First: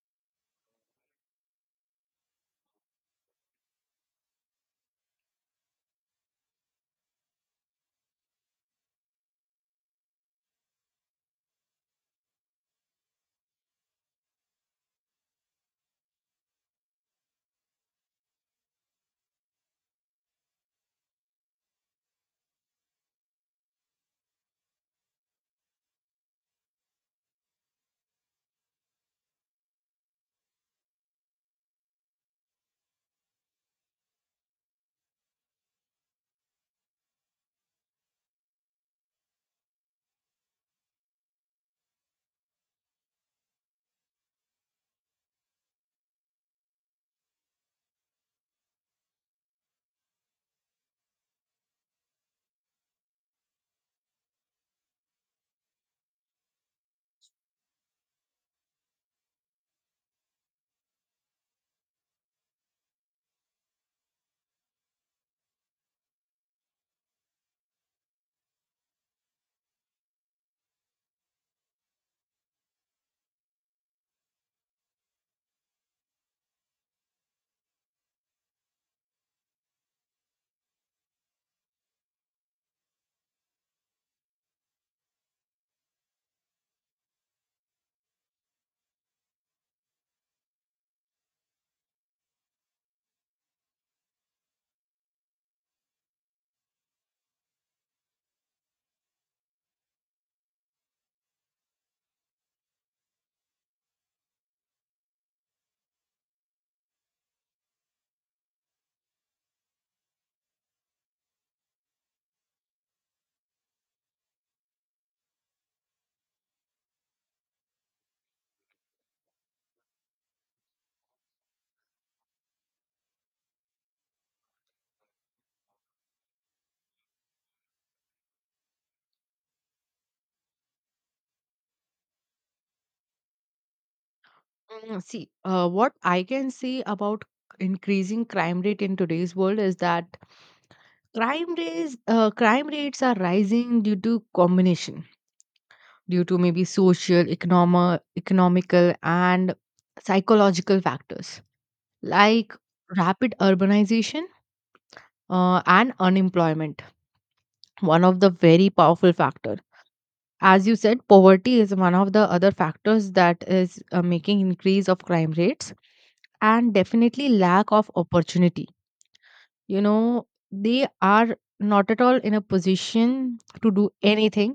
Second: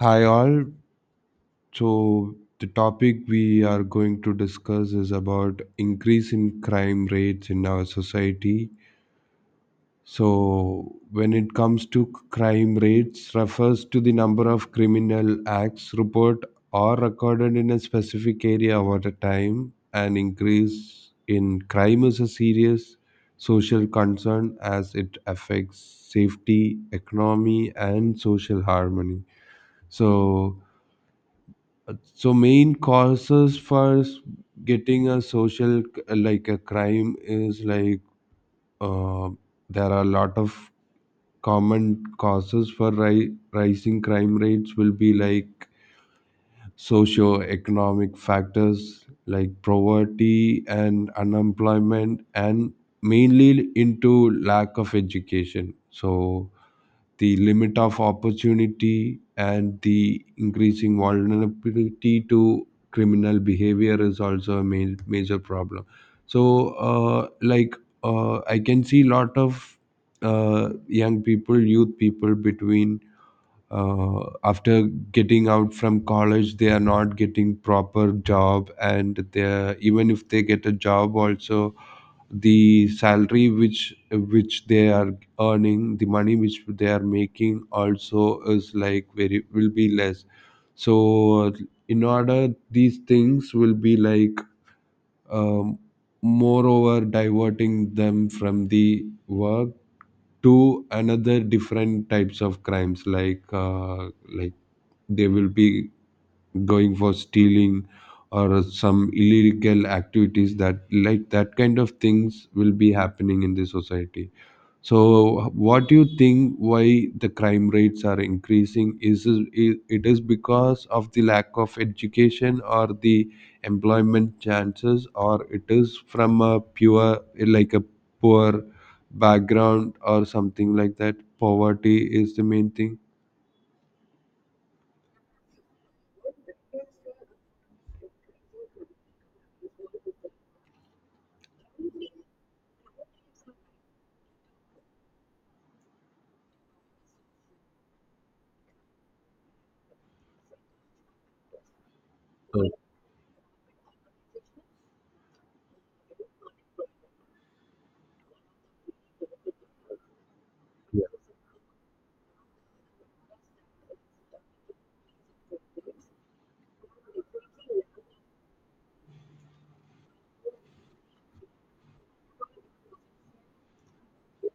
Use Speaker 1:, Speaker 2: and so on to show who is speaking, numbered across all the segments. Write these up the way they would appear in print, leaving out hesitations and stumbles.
Speaker 1: Hi all. So the topic we are going to discuss is about increase in crime rates in our society. So when it comes to crime rates refers to the number of criminal acts report or recorded in a specific area over the time. An increase in crime is a serious social concern as it affects safety, economy and social harmony. So So main causes for getting a social like a crime is like uh, there are a lot of common causes for rising crime rates will be like socio-economic factors like poverty and unemployment and mainly into lack of education. So the limit of opportunity and the increasing vulnerability to criminal behavior is also a major problem. So uh, like I can see lot of young people youth people between after getting out from college they are not getting proper job and they are even if they get a job also the salary which they are earning the money which they are making also is like very will be less. So in order these things will be like um, moreover diverting them from the work to another different types of crimes like they will be going for stealing or some illegal activities that like that kind of things will be happening in the society. So what do you think, why the crime rates are increasing? Is it it is because of the lack of education or the employment chances or it is from a pure like a poor background or something like that? Poverty is the main thing.
Speaker 2: What I can say about increasing crime rate in today's world is that crime rates are rising due to combination, due to maybe social, economical, and psychological factors like
Speaker 1: Correct.
Speaker 2: rapid urbanization and unemployment. One of the very powerful factors. As you said,
Speaker 1: Yeah.
Speaker 2: poverty is one of the other factors that is making increase of crime rates, and definitely lack of opportunity, you know, they are not at all in a position to do anything.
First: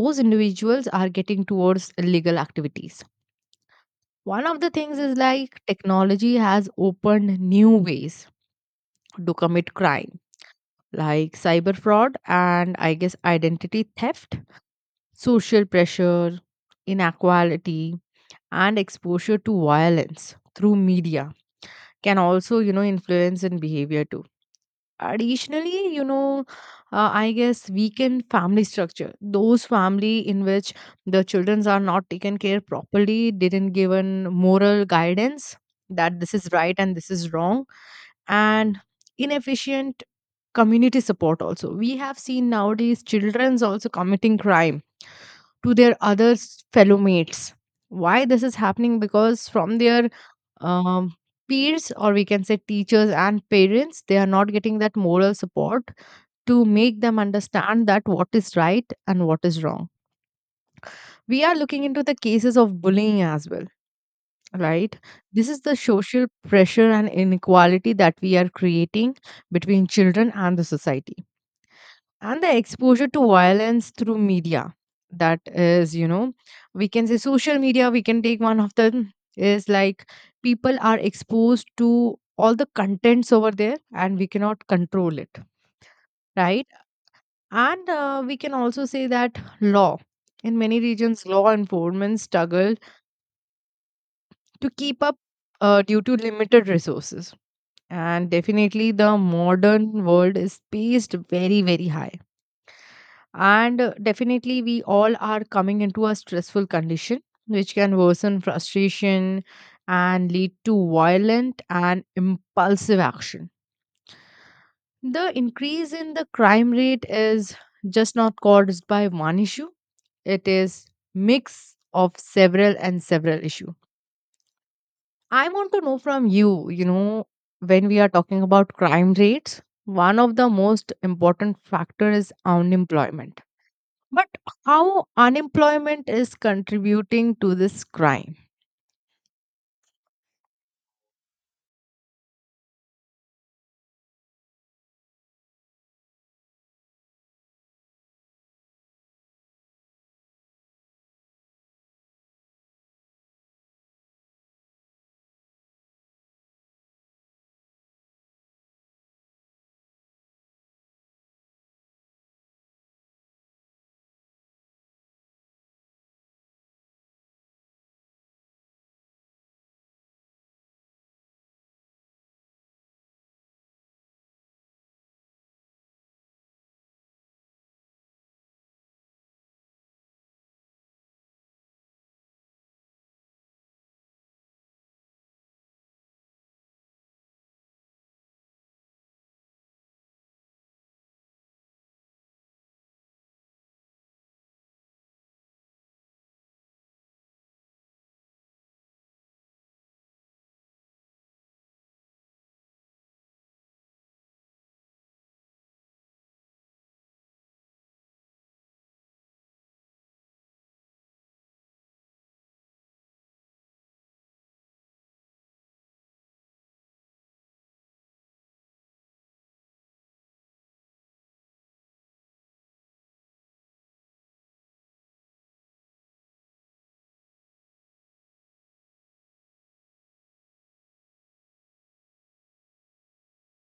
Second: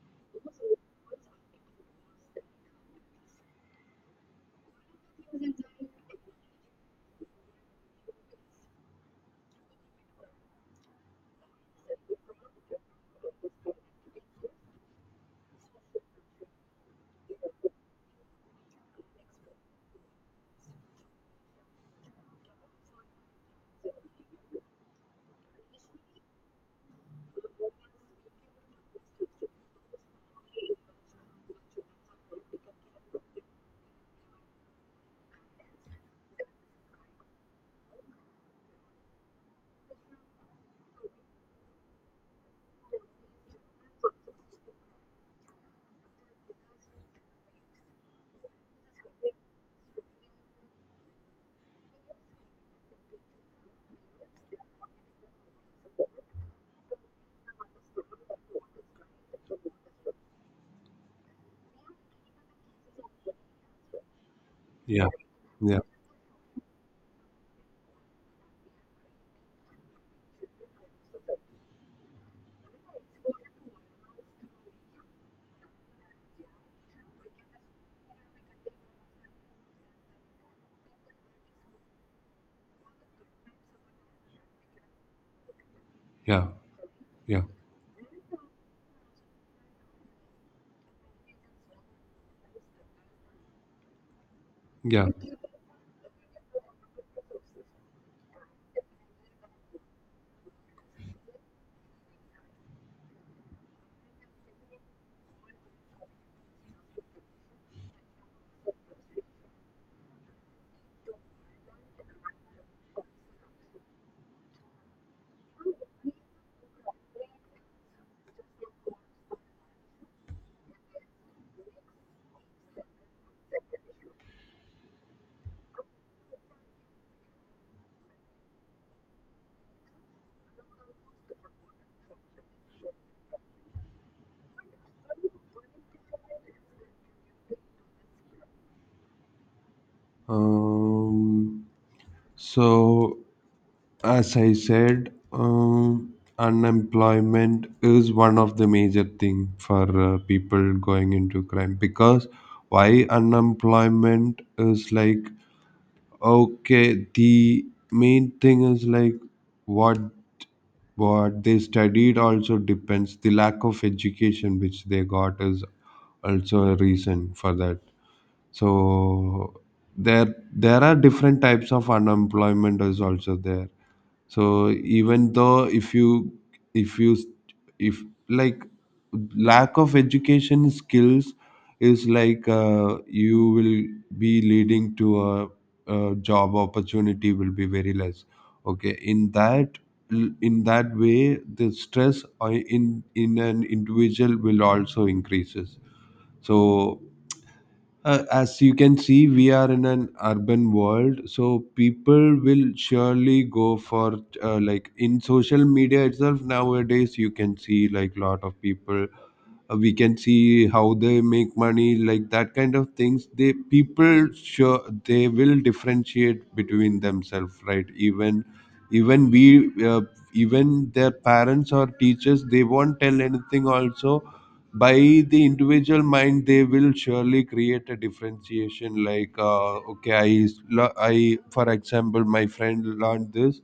Speaker 2: Those individuals are getting towards illegal activities. One of the things is like technology has opened new ways to commit crime, like cyber fraud and I guess identity theft, social pressure, inequality, and exposure to violence through media can also, you know, influence in behavior too. Additionally, you know, I guess weaken family structure, those family in which the children are not taken care properly, didn't given moral guidance that this is right and this is wrong, and inefficient community support. Also, we have seen nowadays children's also committing crime to their fellow mates. Why this is happening? Because from their um, peers, or we can say teachers and parents, they are not getting that moral support to make them understand that what is right and what is wrong. We are looking into the cases of bullying as well, right?
Speaker 1: Yeah,
Speaker 2: This is the
Speaker 1: yeah,
Speaker 2: social pressure and inequality that we are creating between children and the society, and the exposure to violence through media. That is, you know, we can say social media, we can take one of them, is like people are exposed to all the contents over there and we cannot control it,
Speaker 1: yeah,
Speaker 2: right? And we can also say that law, in many regions, law enforcement struggle to keep
Speaker 1: yeah.
Speaker 2: up due to limited resources. And definitely the modern world is paced very, very high. And definitely, we all are coming into a stressful condition, which can worsen frustration and lead to violent and impulsive action. The increase in the crime rate is just not caused by one issue, it is mix of several and several issue. I want to know from you, you know, when we are talking about crime rates, one of the most important factor is unemployment. But how unemployment is contributing to this crime?
Speaker 1: Um, so, as I said, unemployment is one of the major thing for people going into crime. Because why unemployment is like, okay, the main thing is like what what they studied also depends, the lack of education which they got is also a reason for that. So there are different types of unemployment is also there. So even though if you if you if like lack of education skills is like you will be leading to a job opportunity will be very less. Okay, in that, in that way the stress in an individual will also increases. So as you can see, we are in an urban world, so people will surely go for like in social media itself nowadays. You can see like lot of people we can see how they make money, like that kind of things, they people sure they will differentiate between themselves, right? Even even we even their parents or teachers they won't tell anything also. By the individual mind they will surely create a differentiation like okay, i, for example my friend learned this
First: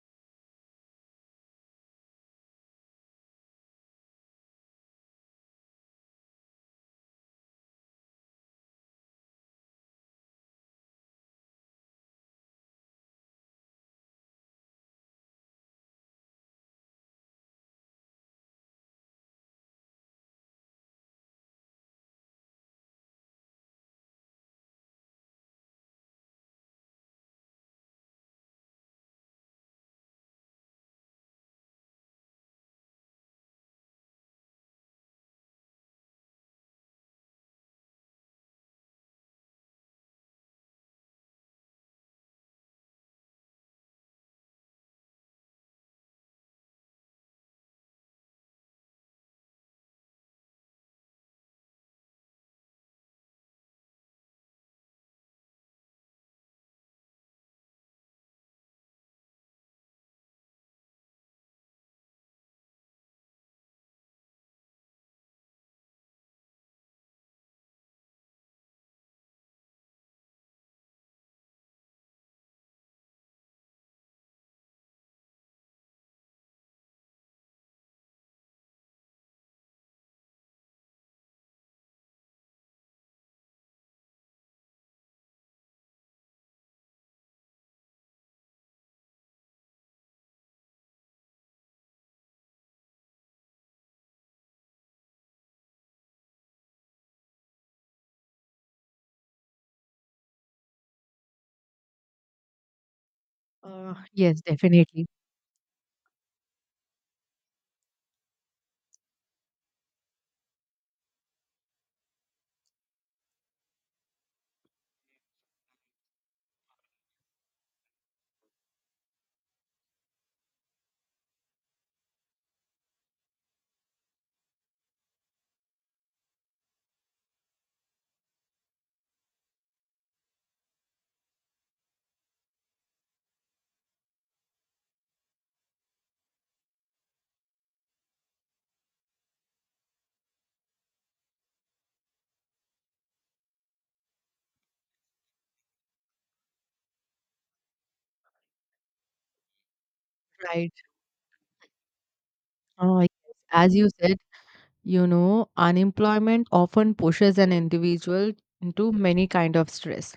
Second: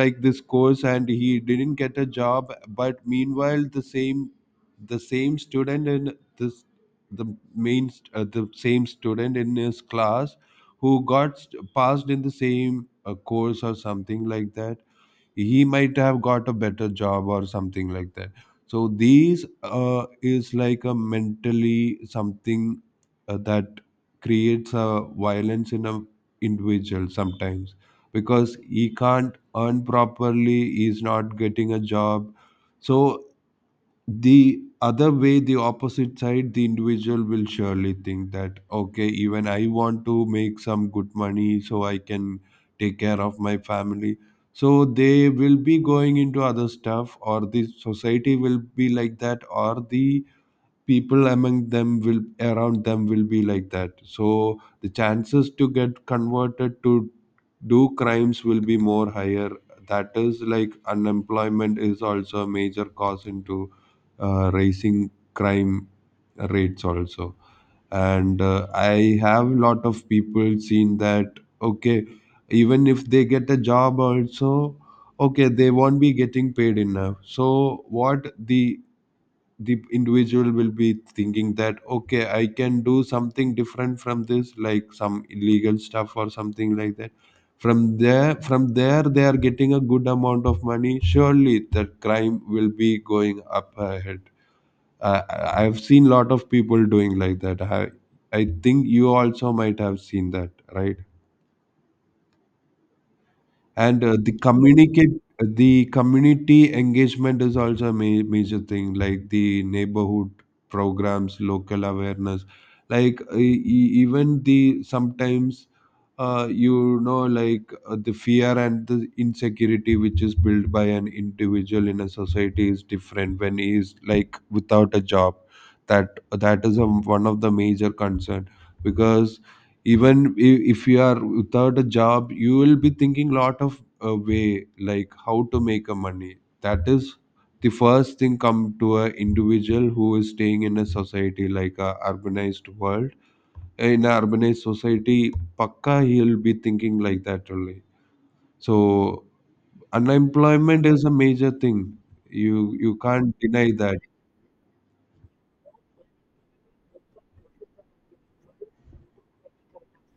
Speaker 1: like this course and he didn't get a job, but meanwhile the same, the same student in this, the the same student in his class who got passed in the same course or something like that, he might have got a better job or something like that. So these is like a mentally something that creates a violence in a individual sometimes because he can't earn properly, he's not getting a job. So the other way, the opposite side, the individual will surely think that okay, even I want to make some good money so I can take care of my family. So they will be going into other stuff, or the society will be like that, or the people among them will around them will be like that, so the chances to get converted to do crimes will be more higher. That is like unemployment is also a major cause into raising crime rates also. And I have lot of people seen that okay, even if they get a job also, okay they won't be getting paid enough, so what the individual will be thinking that okay I can do something different from this like some illegal stuff or something like that. From there, from there they are getting a good amount of money, surely the crime will be going up ahead. I've seen lot of people doing like that. I think you also might have seen that, right? And the
Speaker 2: Yes, definitely.
Speaker 1: communicate the community engagement is also a major thing, like the neighborhood programs, local awareness, like even the sometimes you know like the fear and the insecurity which is built by an individual in a society is different when he is like without a job. That is a, one of the major concern. Because if you are without a job you will be thinking lot of way like how to make a money. That is the first thing come to a individual who is staying in a society like a urbanized world, in a urbanized society. Pakka he'll be thinking like that only. So
Speaker 2: Right.
Speaker 1: unemployment is a major thing. You
Speaker 2: Yes,
Speaker 1: can't deny
Speaker 2: as you
Speaker 1: that.
Speaker 2: said, you know, unemployment often pushes an individual into many kind of stress.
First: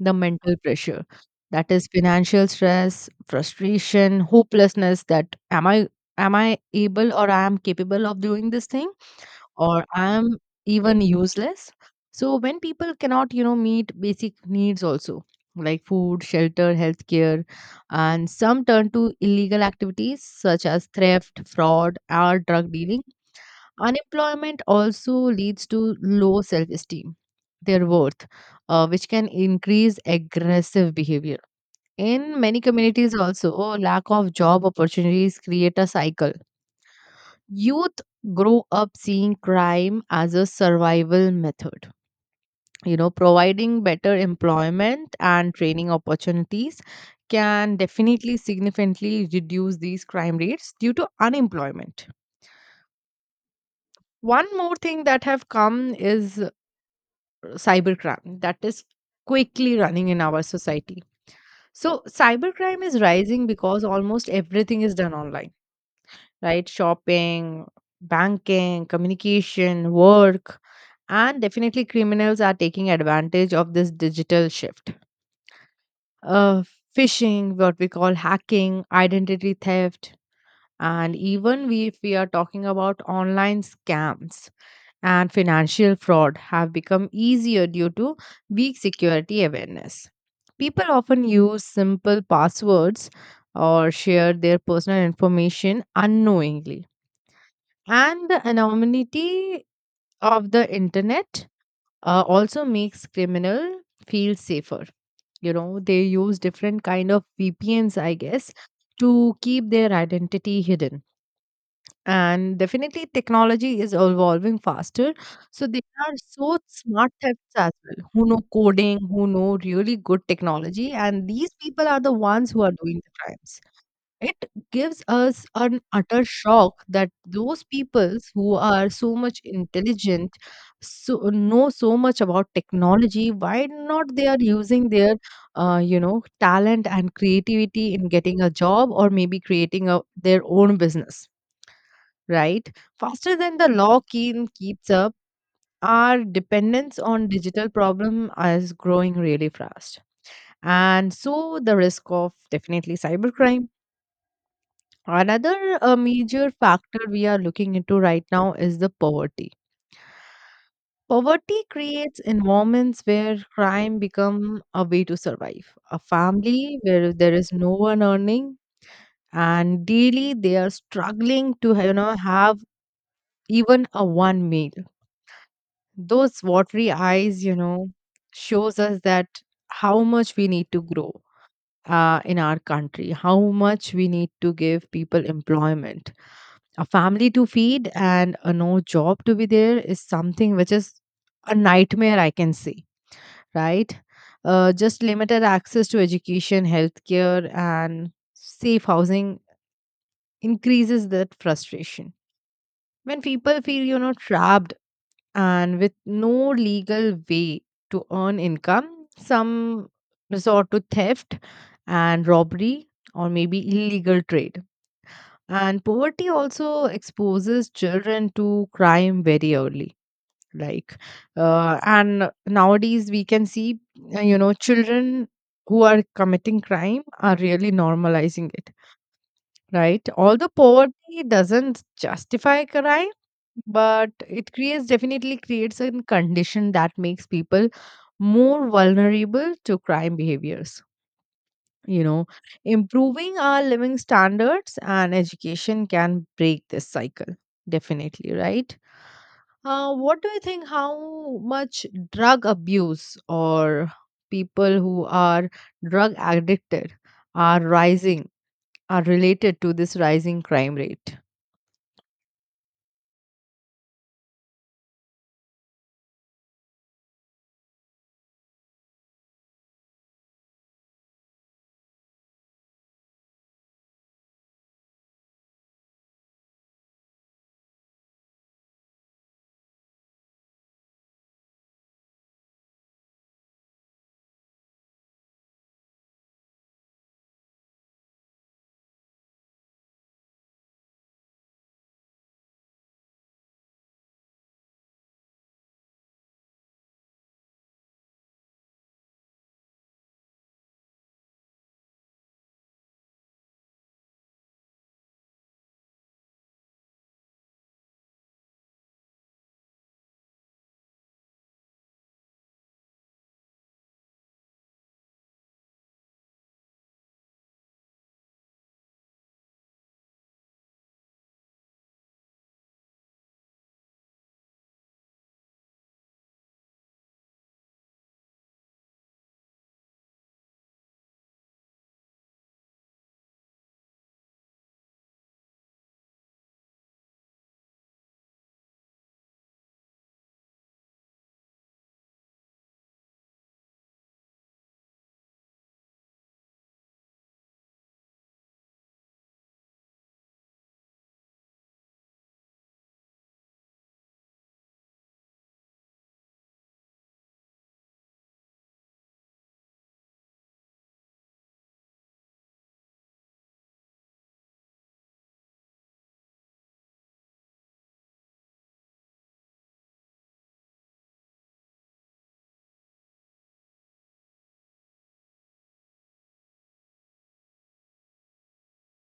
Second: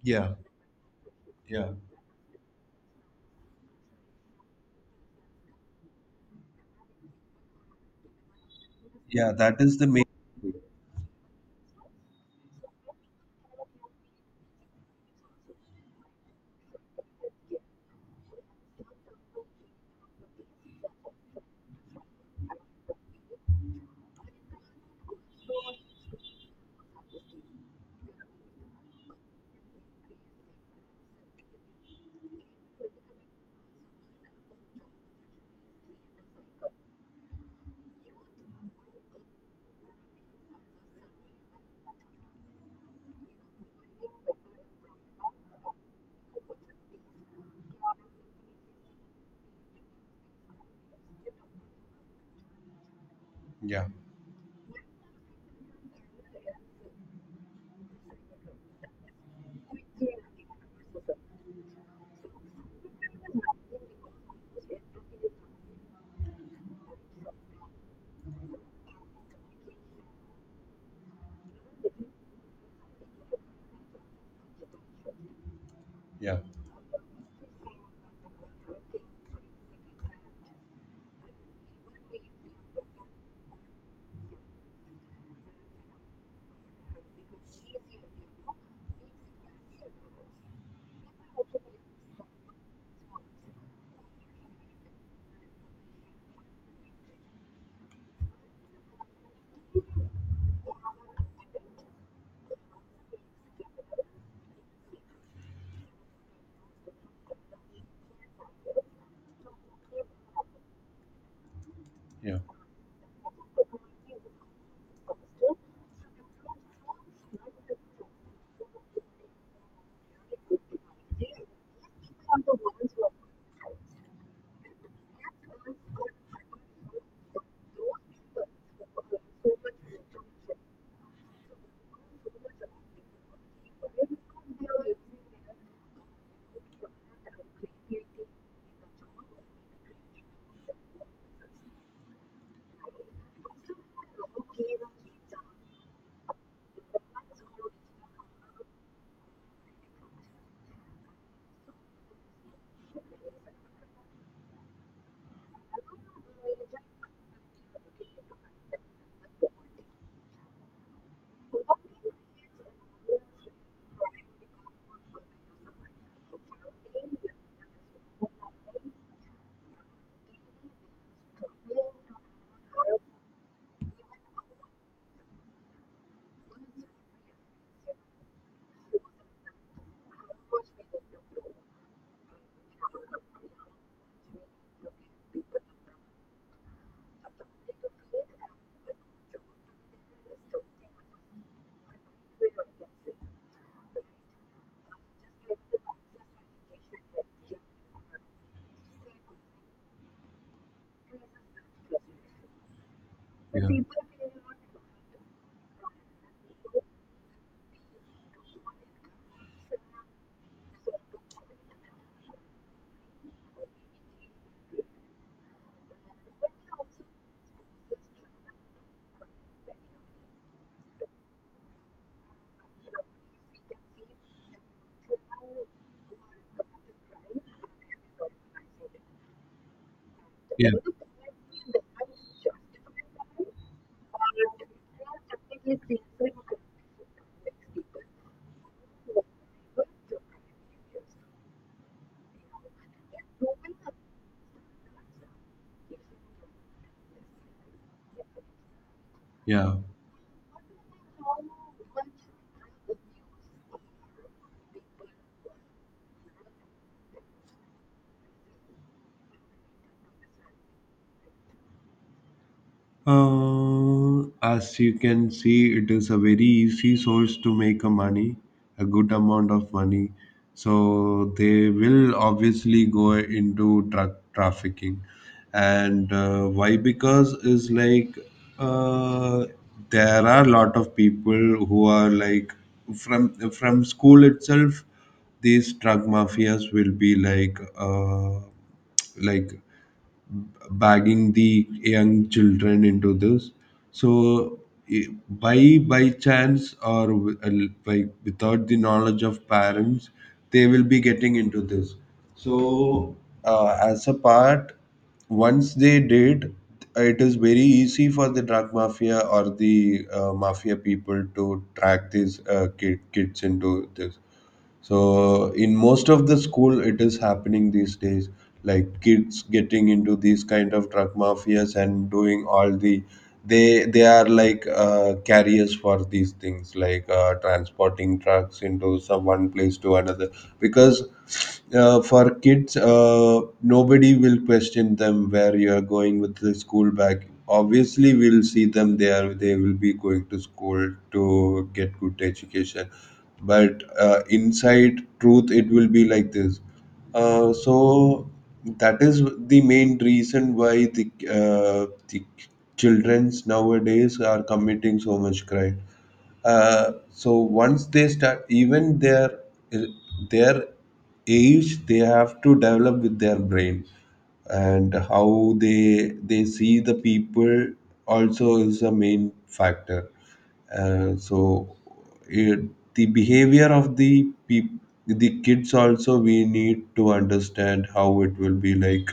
Speaker 2: The
Speaker 1: Yeah.
Speaker 2: mental pressure,
Speaker 1: Yeah,
Speaker 2: that is financial stress, frustration, hopelessness, that am I able, or I am capable of doing this thing,
Speaker 1: yeah, that is
Speaker 2: or
Speaker 1: the
Speaker 2: I am even useless. So when people cannot, you know, meet basic needs also like food, shelter, healthcare, and some turn to illegal activities such as theft, fraud, or drug dealing. Unemployment also leads to low self esteem, their worth, which can increase aggressive behavior. In many communities also, lack of job opportunities create a cycle. Youth grow up seeing crime as a survival method. You know, providing better employment and training opportunities can definitely significantly reduce these crime rates due to unemployment.
Speaker 1: main. Yeah.
Speaker 2: One more thing that have come is cybercrime, that is quickly running in our society. So cybercrime is rising because almost everything is done online, right? Shopping, banking, communication, work, and definitely criminals are taking advantage of this digital shift.
Speaker 1: Yeah,
Speaker 2: Uh, phishing, what we call hacking, identity theft, and even we, if we are talking about online scams and financial fraud, have become easier due to weak security awareness. People often use simple passwords or share their personal information unknowingly. And the anonymity of the internet also makes criminal feel safer. You know, they use different kind of VPNs, I guess, to keep their identity hidden,
Speaker 1: yeah,
Speaker 2: and definitely technology is evolving faster. So there are so smart types as well who know coding, who know really good technology, and these people are the ones who are doing the crimes. It gives us an utter shock that those peoples who are so much intelligent, so know so much about technology, why not they are using their you know talent and creativity in getting a job, or maybe creating a, their own business, right? Faster than the law keen keeps up, our dependence on digital problem is growing really fast. And so the risk of definitely cybercrime. Another major factor we are looking into right now is the poverty. Poverty creates environments where crime become a way to survive. A family where there is no one earning, and daily they are struggling to, you know, have even a one meal. Those watery eyes, you know, shows us that how much we need to grow in our country, how much we need to give people employment. A family to feed and a no job to be there is something which is a nightmare, I can say, right? Just limited access to education, healthcare, and safe housing increases that frustration. When people feel, you know, trapped, and with no legal way to earn income, some resort to theft and robbery, or maybe illegal trade. And poverty also exposes children to crime very early. Like, and nowadays we can see, you know, children who are committing crime are really normalizing it, right? Although poverty doesn't justify crime, but it creates, definitely creates a condition that makes people more vulnerable to crime behaviors. You know, improving our living standards and education can break this cycle, definitely, right?
Speaker 1: yeah.
Speaker 2: What do you think? How much drug abuse, or people who are drug addicted are rising, are related to this rising crime rate?
Speaker 1: As you can see, it is a very easy source to make a money, a good amount of money. So they will obviously go into drug trafficking. And why? Because is like uh, there are a lot of people who are like, from school itself these drug mafias will be like like bagging the young children into this. So i- by by chance or wi- uh, by without the knowledge of parents, they will be getting into this. So as a part, once they did, it is very easy for the drug mafia or the mafia people to track these kids into this. So in most of the school, it is happening these days. Like kids getting into these kind of drug mafias and doing all the, they are like carriers for these things, like transporting drugs into some one place to another. Because for kids, nobody will question them where you are going with the school bag. Obviously, we'll see them there. They will be going to school to get good education, but inside truth it will be like this. So that is the main reason why the childrens nowadays are committing so much crime. So once they start, even their age they have to develop with their brain, and how they see the people also is a main factor. uh, so it, the behavior of the kids also we need to understand how it will be like,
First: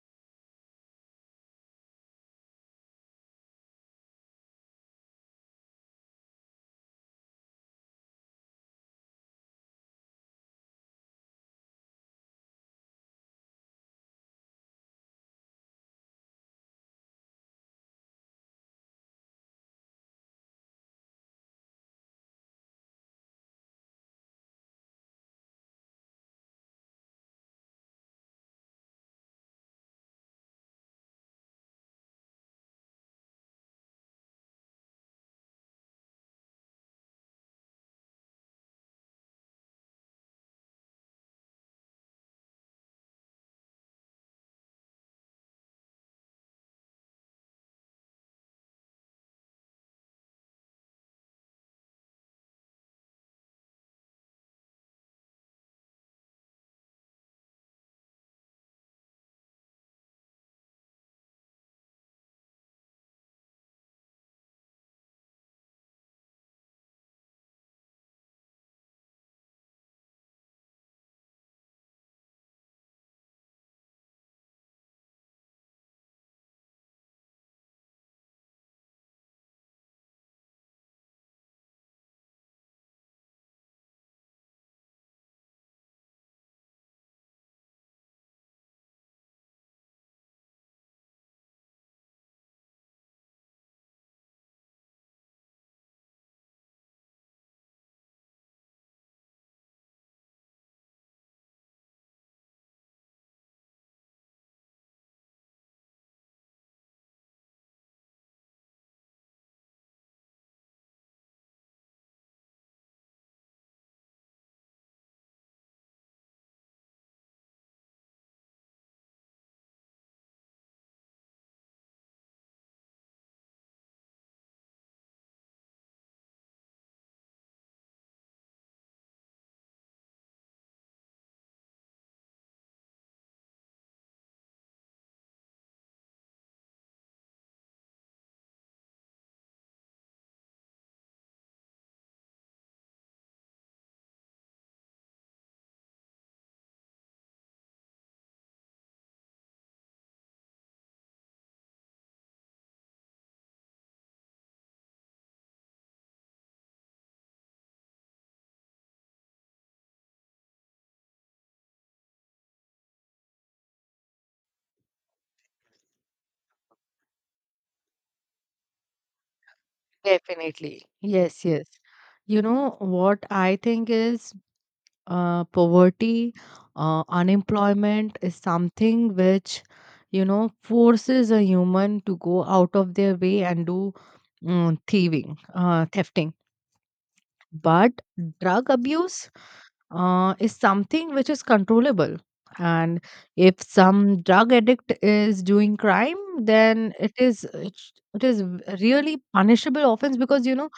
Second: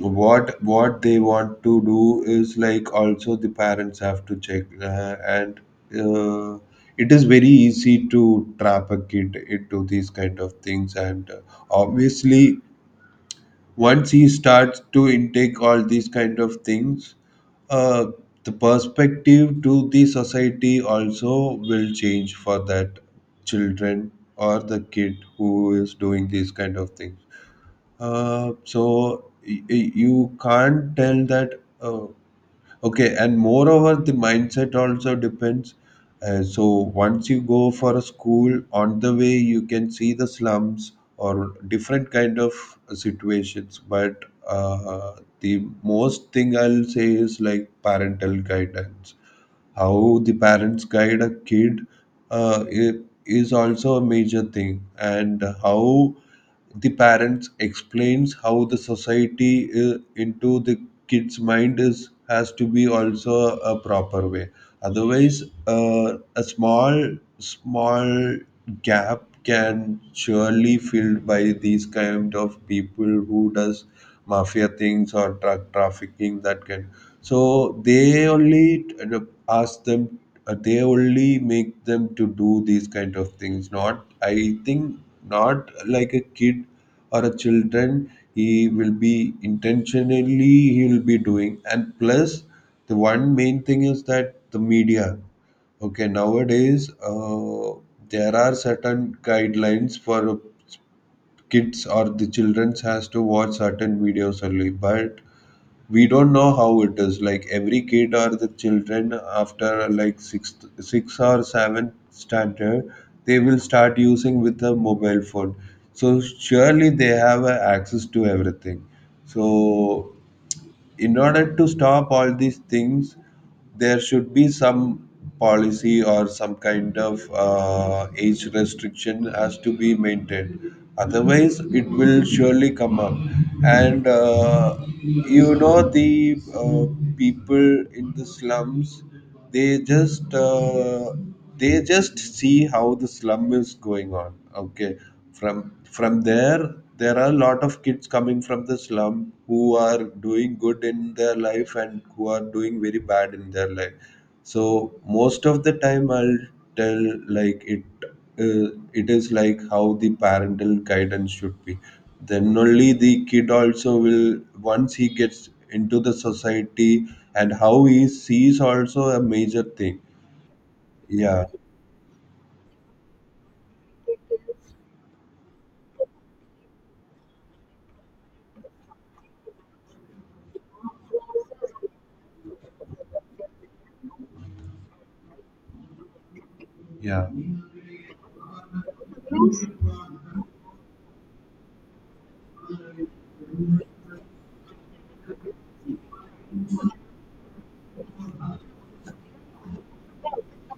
Speaker 1: what they want to do is like, also the parents have to check. And uh, it is very easy to trap a kid into these kind of things. And obviously once he starts to intake all these kind of things, uh, the perspective to the society also will change for that children or the kid who is doing these kind of things. You can't tell that. Uh, Okay, and moreover, the mindset also depends. So once you go for a school, on the way you can see the slums or different kind of situations. But the most thing I'll say is like parental guidance, how the parents guide a kid uh, i- is also a major thing. And how the parents explains how the society into the kid's mind is has to be also a proper way. Otherwise, uh, a small small gap can surely filled by these kind of people who does mafia things or drug trafficking that can. So they only uh, ask them, they only make them to do these kind of things. Not, I think, not like a kid or a children he will be intentionally he will be doing. And plus, the one main thing is that the media. Okay, nowadays there are certain guidelines for kids or the children has to watch certain videos only, but we don't know how it is. Like every kid or the children after like sixth six or seventh standard they will start using with a mobile phone, so surely they have access to everything. So in order to stop all these things, there should be some policy or some kind of age restriction has to be maintained. Otherwise, it will surely come up. And you know, the people in the slums, they just uh, they just see how the slum is going on. Okay, from from there there are a lot of kids coming from the slum who are doing good in their life and who are doing very bad in their life. So most of the time, I'll tell like it. It is like how the parental guidance should be. Then only the kid also will once he gets into the society, and how he sees also a major thing.
Speaker 2: Definitely. Yes,
Speaker 1: Yeah,
Speaker 2: yes. You know what I think is, poverty, unemployment is something which, you know, forces a human to go out of their way and do thieving, thefting.
Speaker 1: yeah,
Speaker 2: But drug abuse is something which is controllable. And if some drug addict is doing crime, then it is really punishable offense, because you know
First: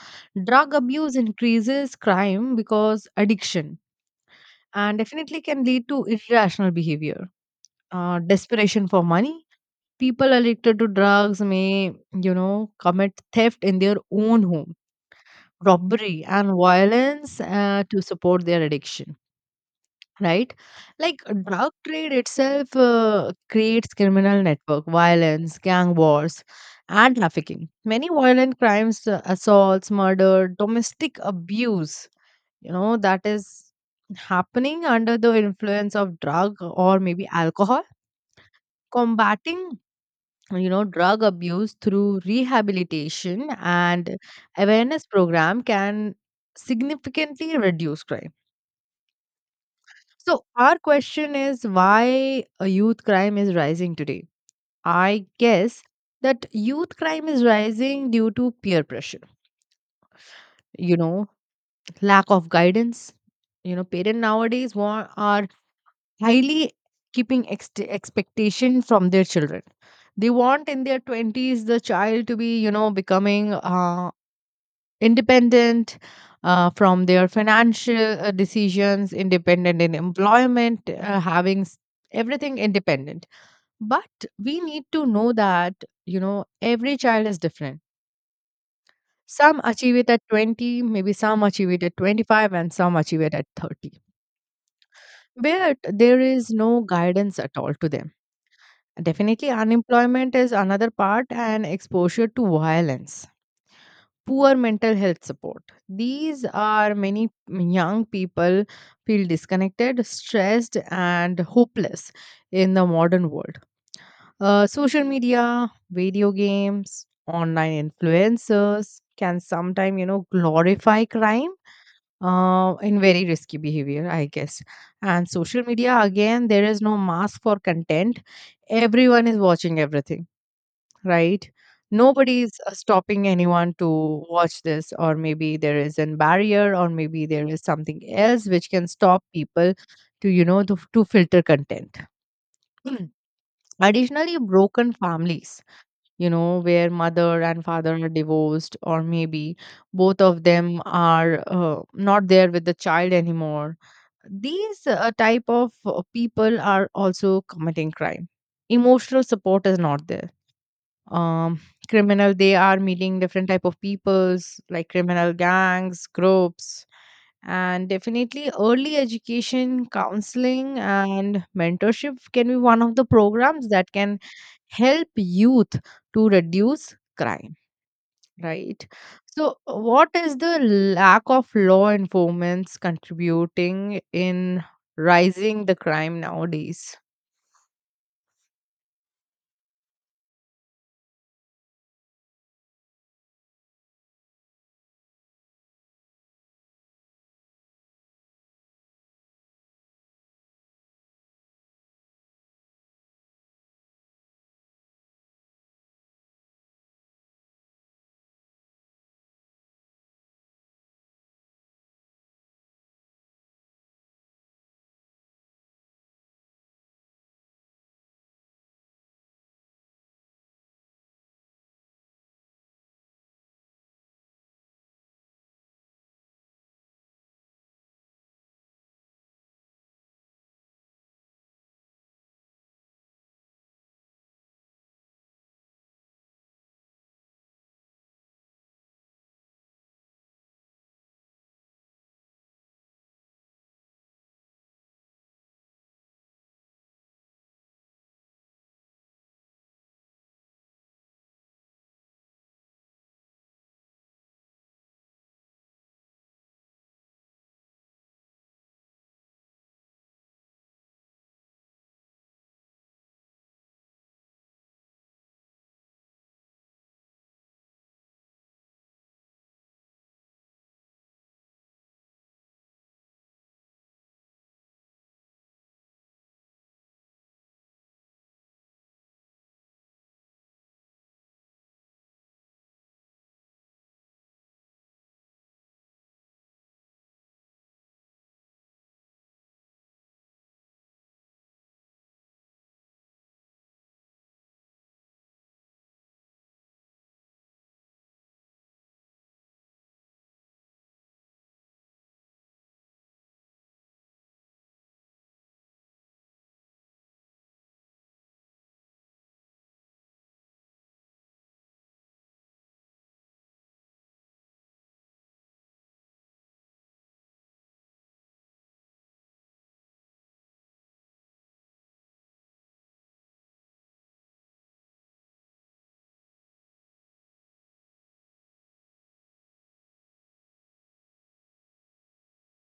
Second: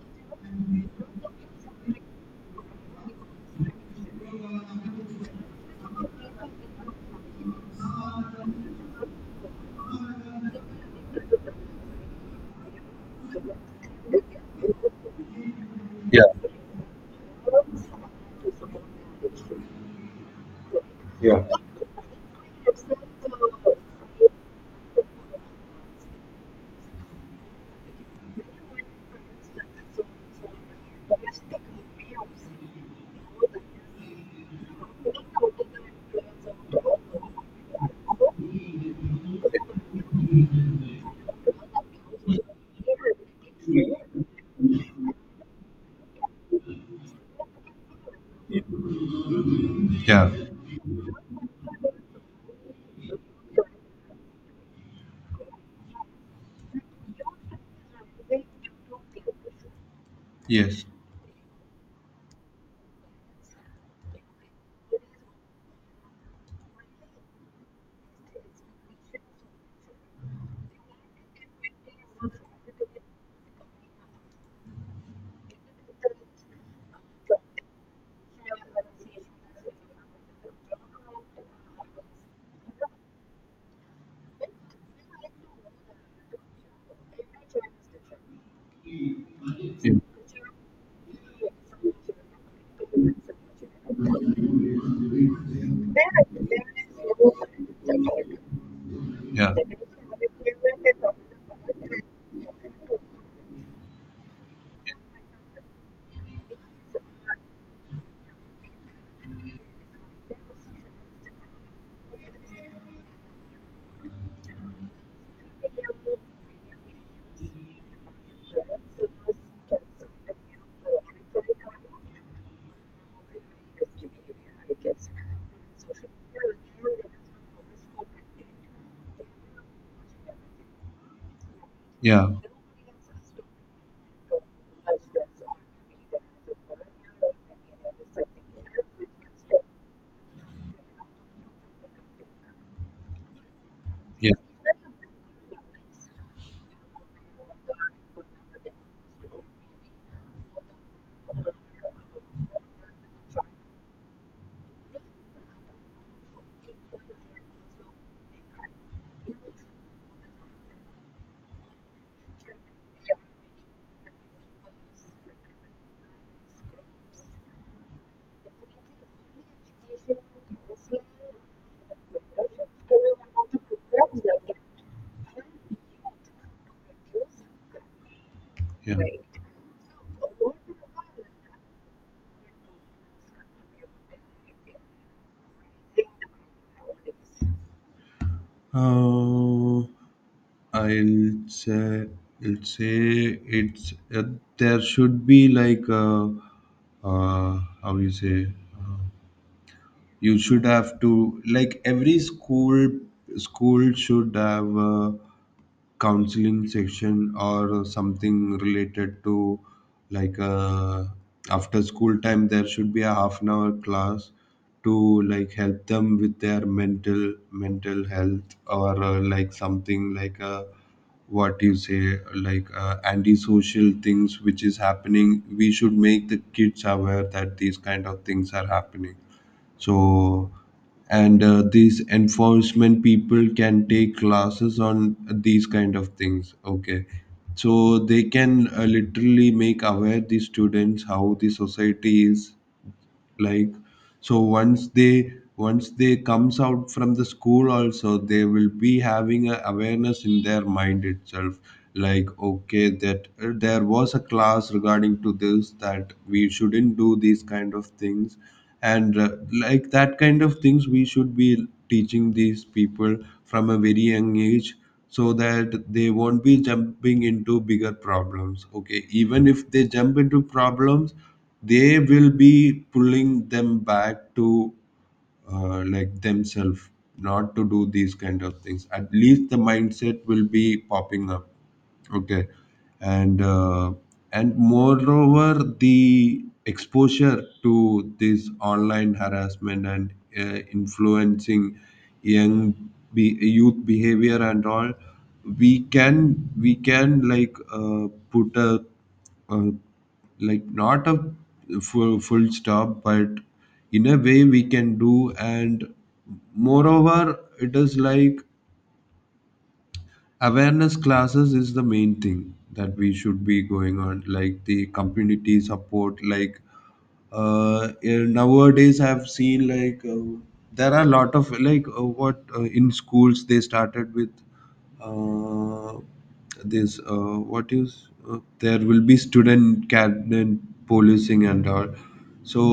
Speaker 2: drug abuse increases crime because addiction, and definitely can lead to irrational behavior, desperation for money. People addicted to drugs may, you know, commit theft in their own home,
Speaker 1: yeah,
Speaker 2: robbery, and violence to support their addiction, right? Like
Speaker 1: yeah,
Speaker 2: drug trade itself creates criminal network, violence, gang wars, and trafficking. Many violent crimes, assaults, murder, domestic abuse, you know, that is happening under the influence of drug or maybe alcohol. Combating, you know, drug abuse through rehabilitation and awareness program can significantly reduce crime.
Speaker 1: yeah.
Speaker 2: So our question is, why a youth crime is rising today. I guess that youth crime is rising due to peer pressure,
Speaker 1: Yes.
Speaker 2: you know, lack of guidance. You know, parents nowadays want, are highly keeping expectation from their children. They want in their 20s the child to be, you know, becoming independent from their financial decisions, independent in employment, everything independent. But we need to know that, you know, every child is different. Some achieve it at 20, maybe some achieve it at 25, and some achieve it at 30, where there is no guidance at all to them. Definitely,
Speaker 1: Yeah.
Speaker 2: unemployment is another part, and exposure to violence, poor mental health support. These are many young people feel disconnected, stressed, and hopeless in the modern world. Social media, video games, online influencers can sometimes, you know, glorify crime in very risky behavior, I guess. And social media, again, there is no mask for content. Everyone is watching everything, right?
Speaker 1: Yeah.
Speaker 2: Nobody is stopping anyone to watch this, or maybe there is a barrier, or maybe there is something else which can stop people to, you know, to filter content.
Speaker 1: Yeah.
Speaker 2: Additionally, broken families, you know, where mother and father are divorced, or maybe both of them are not there with the child anymore. These type of people are also committing crime. Emotional support is not there. um Criminal, they are meeting different type of peoples like criminal gangs, groups, and definitely early education, counseling, and mentorship can be one of the programs that can help youth to reduce crime, right?
Speaker 1: Yeah.
Speaker 2: So what is the lack of law enforcement contributing in rising the crime nowadays?
Speaker 1: Uh, I'll say, I'll say it's there should be like how you say uh, you should have to, like, every school should have a counseling section or something related to, like, after school time there should be a half an hour class to, like, help them with their mental health, or like something, like, what you say, like, antisocial things which is happening. We should make the kids aware that these kind of things are happening. So, and these enforcement people can take classes on these kind of things. Okay, so they can, literally make aware the students how the society is like. So once they comes out from the school also, they will be having a awareness in their mind itself, like, okay, that there was a class regarding to this, that we shouldn't do these kind of things. And like that kind of things we should be teaching these people from a very young age, so that they won't be jumping into bigger problems. Okay, even if they jump into problems, they will be pulling them back to, like, themselves, not to do these kind of things. At least the mindset will be popping up. Okay. And uh, and moreover, the exposure to this online harassment and influencing youth behavior and all, we can, like, put a uh, like, not a full stop, but in a way we can do. And moreover, it is like awareness classes is the main thing that we should be going on, like the community support. Like, nowadays I've seen, like, there are a lot of, like what in schools they started with uh, this what is there will be student cabinet policing and all. So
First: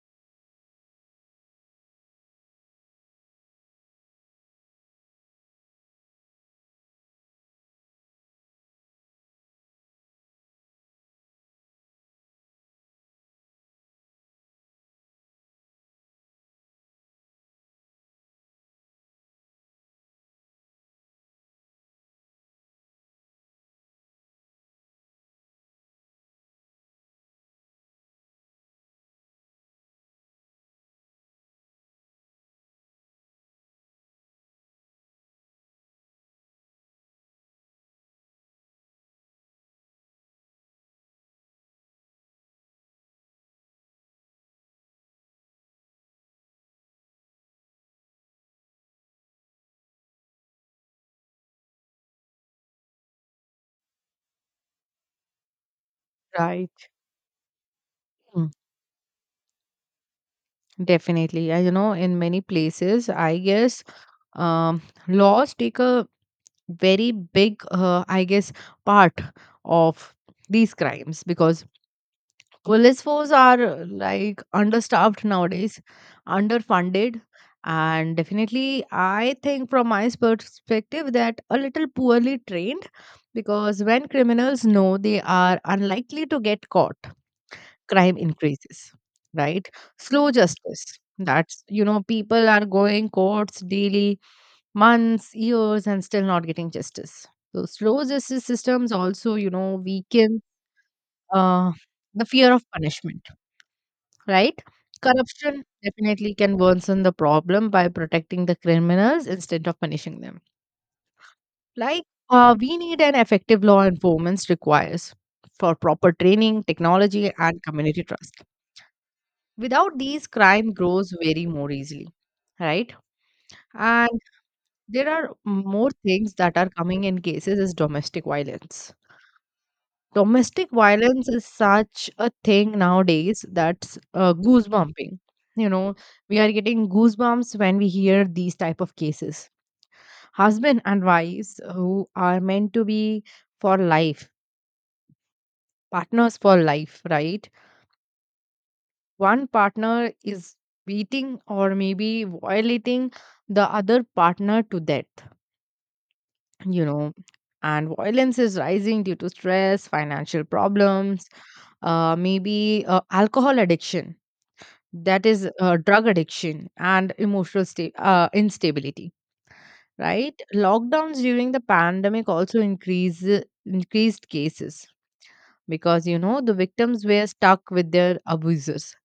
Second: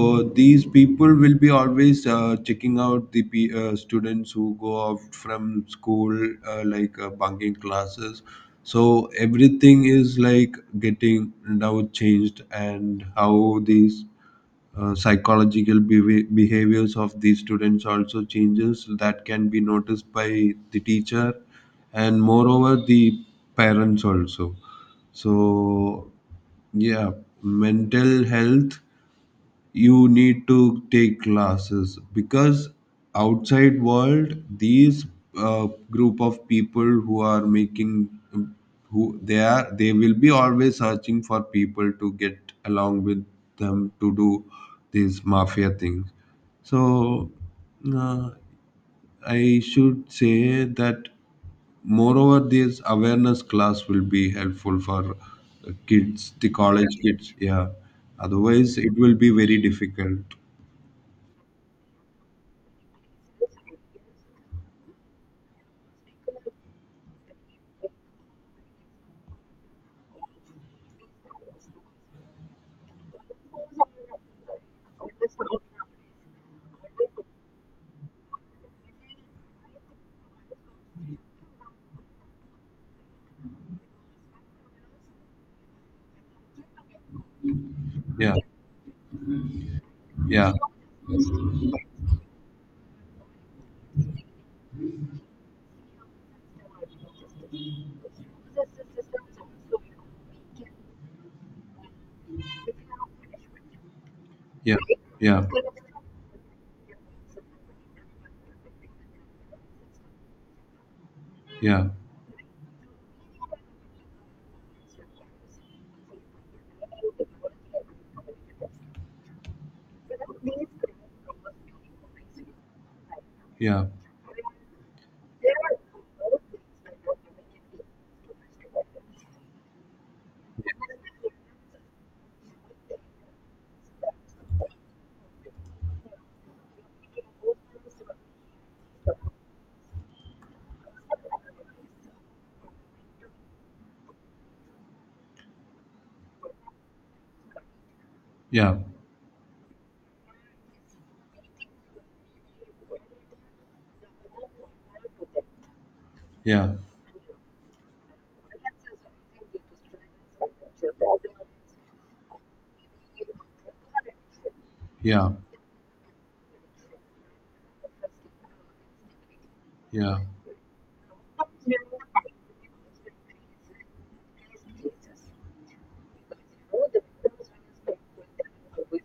Speaker 1: these people will be always, checking out the pe students who go off from school, like, bunking classes. So everything is like getting now changed, and how these psychological behaviors of these students also changes, that can be noticed by the teacher, and moreover the parents also. So yeah, mental health, you need to take classes, because outside world these group of people who are making who they are, they will be always searching for people to get along with them to do these mafia things. So, uh, I should say that moreover this awareness class will be helpful for kids, the
Speaker 2: Right.
Speaker 1: college kids. Yeah,
Speaker 2: Mm,
Speaker 1: otherwise it will be very difficult.
Speaker 2: definitely. I, you know, in many places, I guess, um, laws take a very big, I guess, part of these crimes, because police force are like understaffed nowadays, underfunded, and definitely, I think from my perspective, that a little poorly trained, because when criminals know they are unlikely to get caught, crime
Speaker 1: Yeah,
Speaker 2: increases, right? Slow
Speaker 1: yeah,
Speaker 2: justice. That's, you know, people are going courts daily, months, years, and still not getting justice. So slow justice systems also, you know, weaken uh, the fear of punishment, right?
Speaker 1: yeah, yeah,
Speaker 2: Corruption definitely can worsen the problem by protecting the criminals instead of punishing them. Like, we need an effective law enforcement requires for proper training, technology, and community trust. Without these, crime grows very more easily, right?
Speaker 1: yeah, yeah,
Speaker 2: And there are more things that are coming in cases is domestic violence. Domestic violence is such a thing nowadays that's goosebumping. You know, we are getting goosebumps when we hear these type of cases. Husband and wives who are meant to be for life, partners for life, right?
Speaker 1: yeah,
Speaker 2: One partner is beating or maybe violating the other partner to death,
Speaker 1: yeah,
Speaker 2: you know, and violence is rising due to stress, financial problems, maybe alcohol addiction, that
Speaker 1: yeah,
Speaker 2: is drug addiction, and instability,
Speaker 1: yeah,
Speaker 2: right? Lockdowns during the pandemic also increased cases, because you know the victims were stuck with their abusers,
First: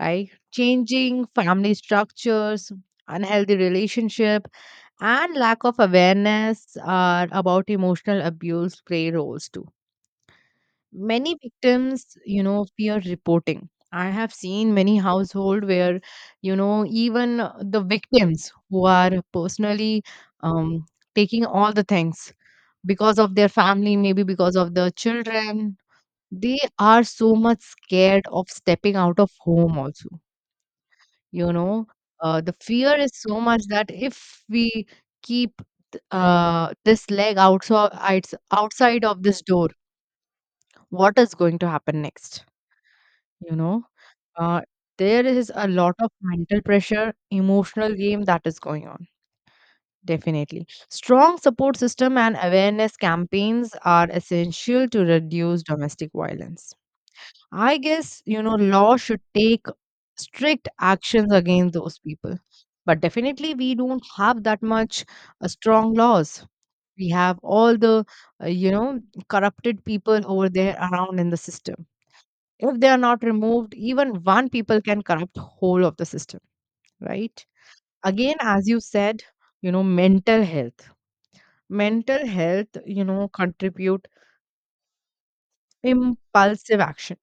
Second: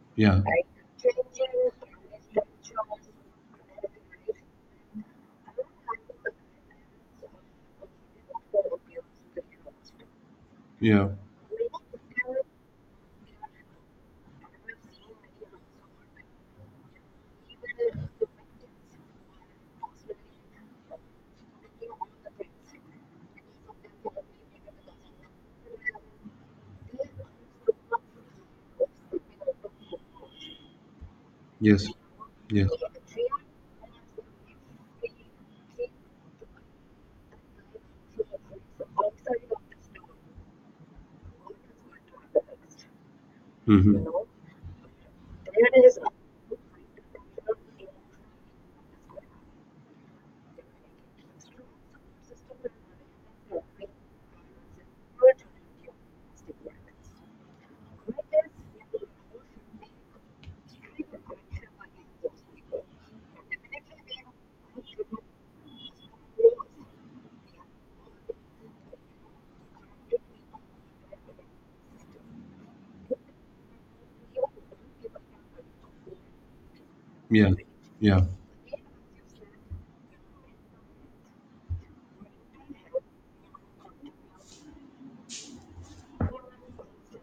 Speaker 2: right?
Speaker 1: yeah,
Speaker 2: Changing family structures, unhealthy relationship, and lack of awareness are about emotional abuse play roles too.
Speaker 1: yeah,
Speaker 2: Many victims, you know, fear reporting. I have seen many household where, you know, even the victims who are personally um, taking all the things because of their family, maybe because of the children, they are so much scared of stepping out of home also, you know.
Speaker 1: yes,
Speaker 2: The
Speaker 1: yes.
Speaker 2: fear is so much that, if we keep this leg outside, outside of this door, what is going to happen next, you know.
Speaker 1: Mm-hmm.
Speaker 2: Uh, there is a lot of mental pressure, emotional game that is going on. Definitely. Strong support system and awareness campaigns are essential to reduce domestic violence. I guess, you know, law should take strict actions against those people. But definitely, we don't have that much strong laws. We have all the, you know, corrupted people over there around in the system. If they are not removed, even one people can corrupt whole of the system, right?
Speaker 1: Yeah, yeah.
Speaker 2: Again, as you said, you know, mental health. Mental health, you know, contribute impulsive action,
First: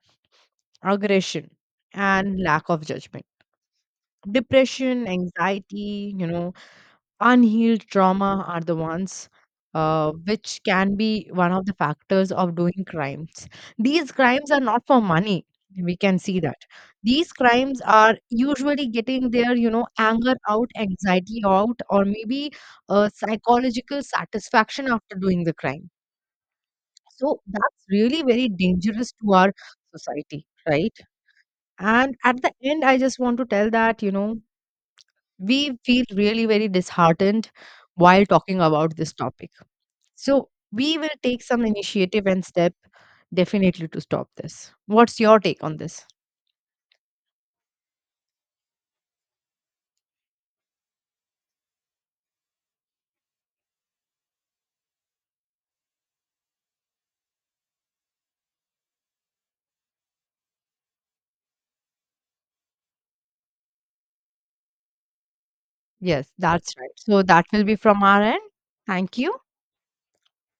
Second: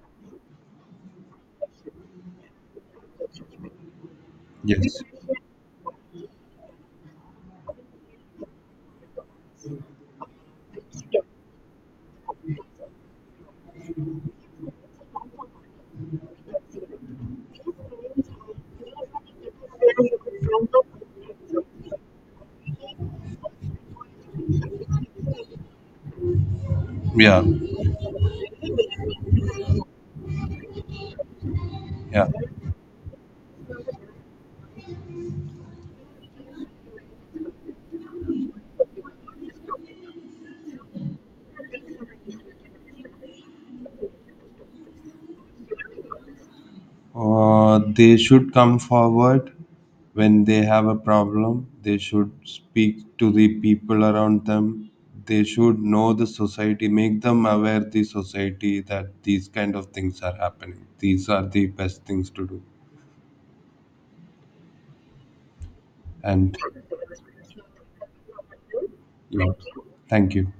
Speaker 2: aggression, and lack of judgment.
Speaker 1: Yes.
Speaker 2: Depression, anxiety, you know, unhealed trauma are the ones which can be one of the factors of doing crimes. These crimes are not for money. We can see that. These crimes are usually getting their, you know, anger out, anxiety out, or maybe a psychological satisfaction after doing the crime. So
Speaker 1: Yeah.
Speaker 2: that's really very dangerous to our society, right? And
Speaker 1: Yeah.
Speaker 2: at the end, I just want to tell that, you know, we feel really very disheartened while talking about this topic. So we will take some initiative and step definitely to stop this. What's your take on this?
Speaker 1: They should come forward when they have a problem. They should speak to the people around them. They should know the society, make them aware the society that these kind of things are happening. These are the best things to do.
Speaker 2: Yes,
Speaker 1: And
Speaker 2: that's right. So that will be from our end. Thank you.
Speaker 1: yeah. Thank you.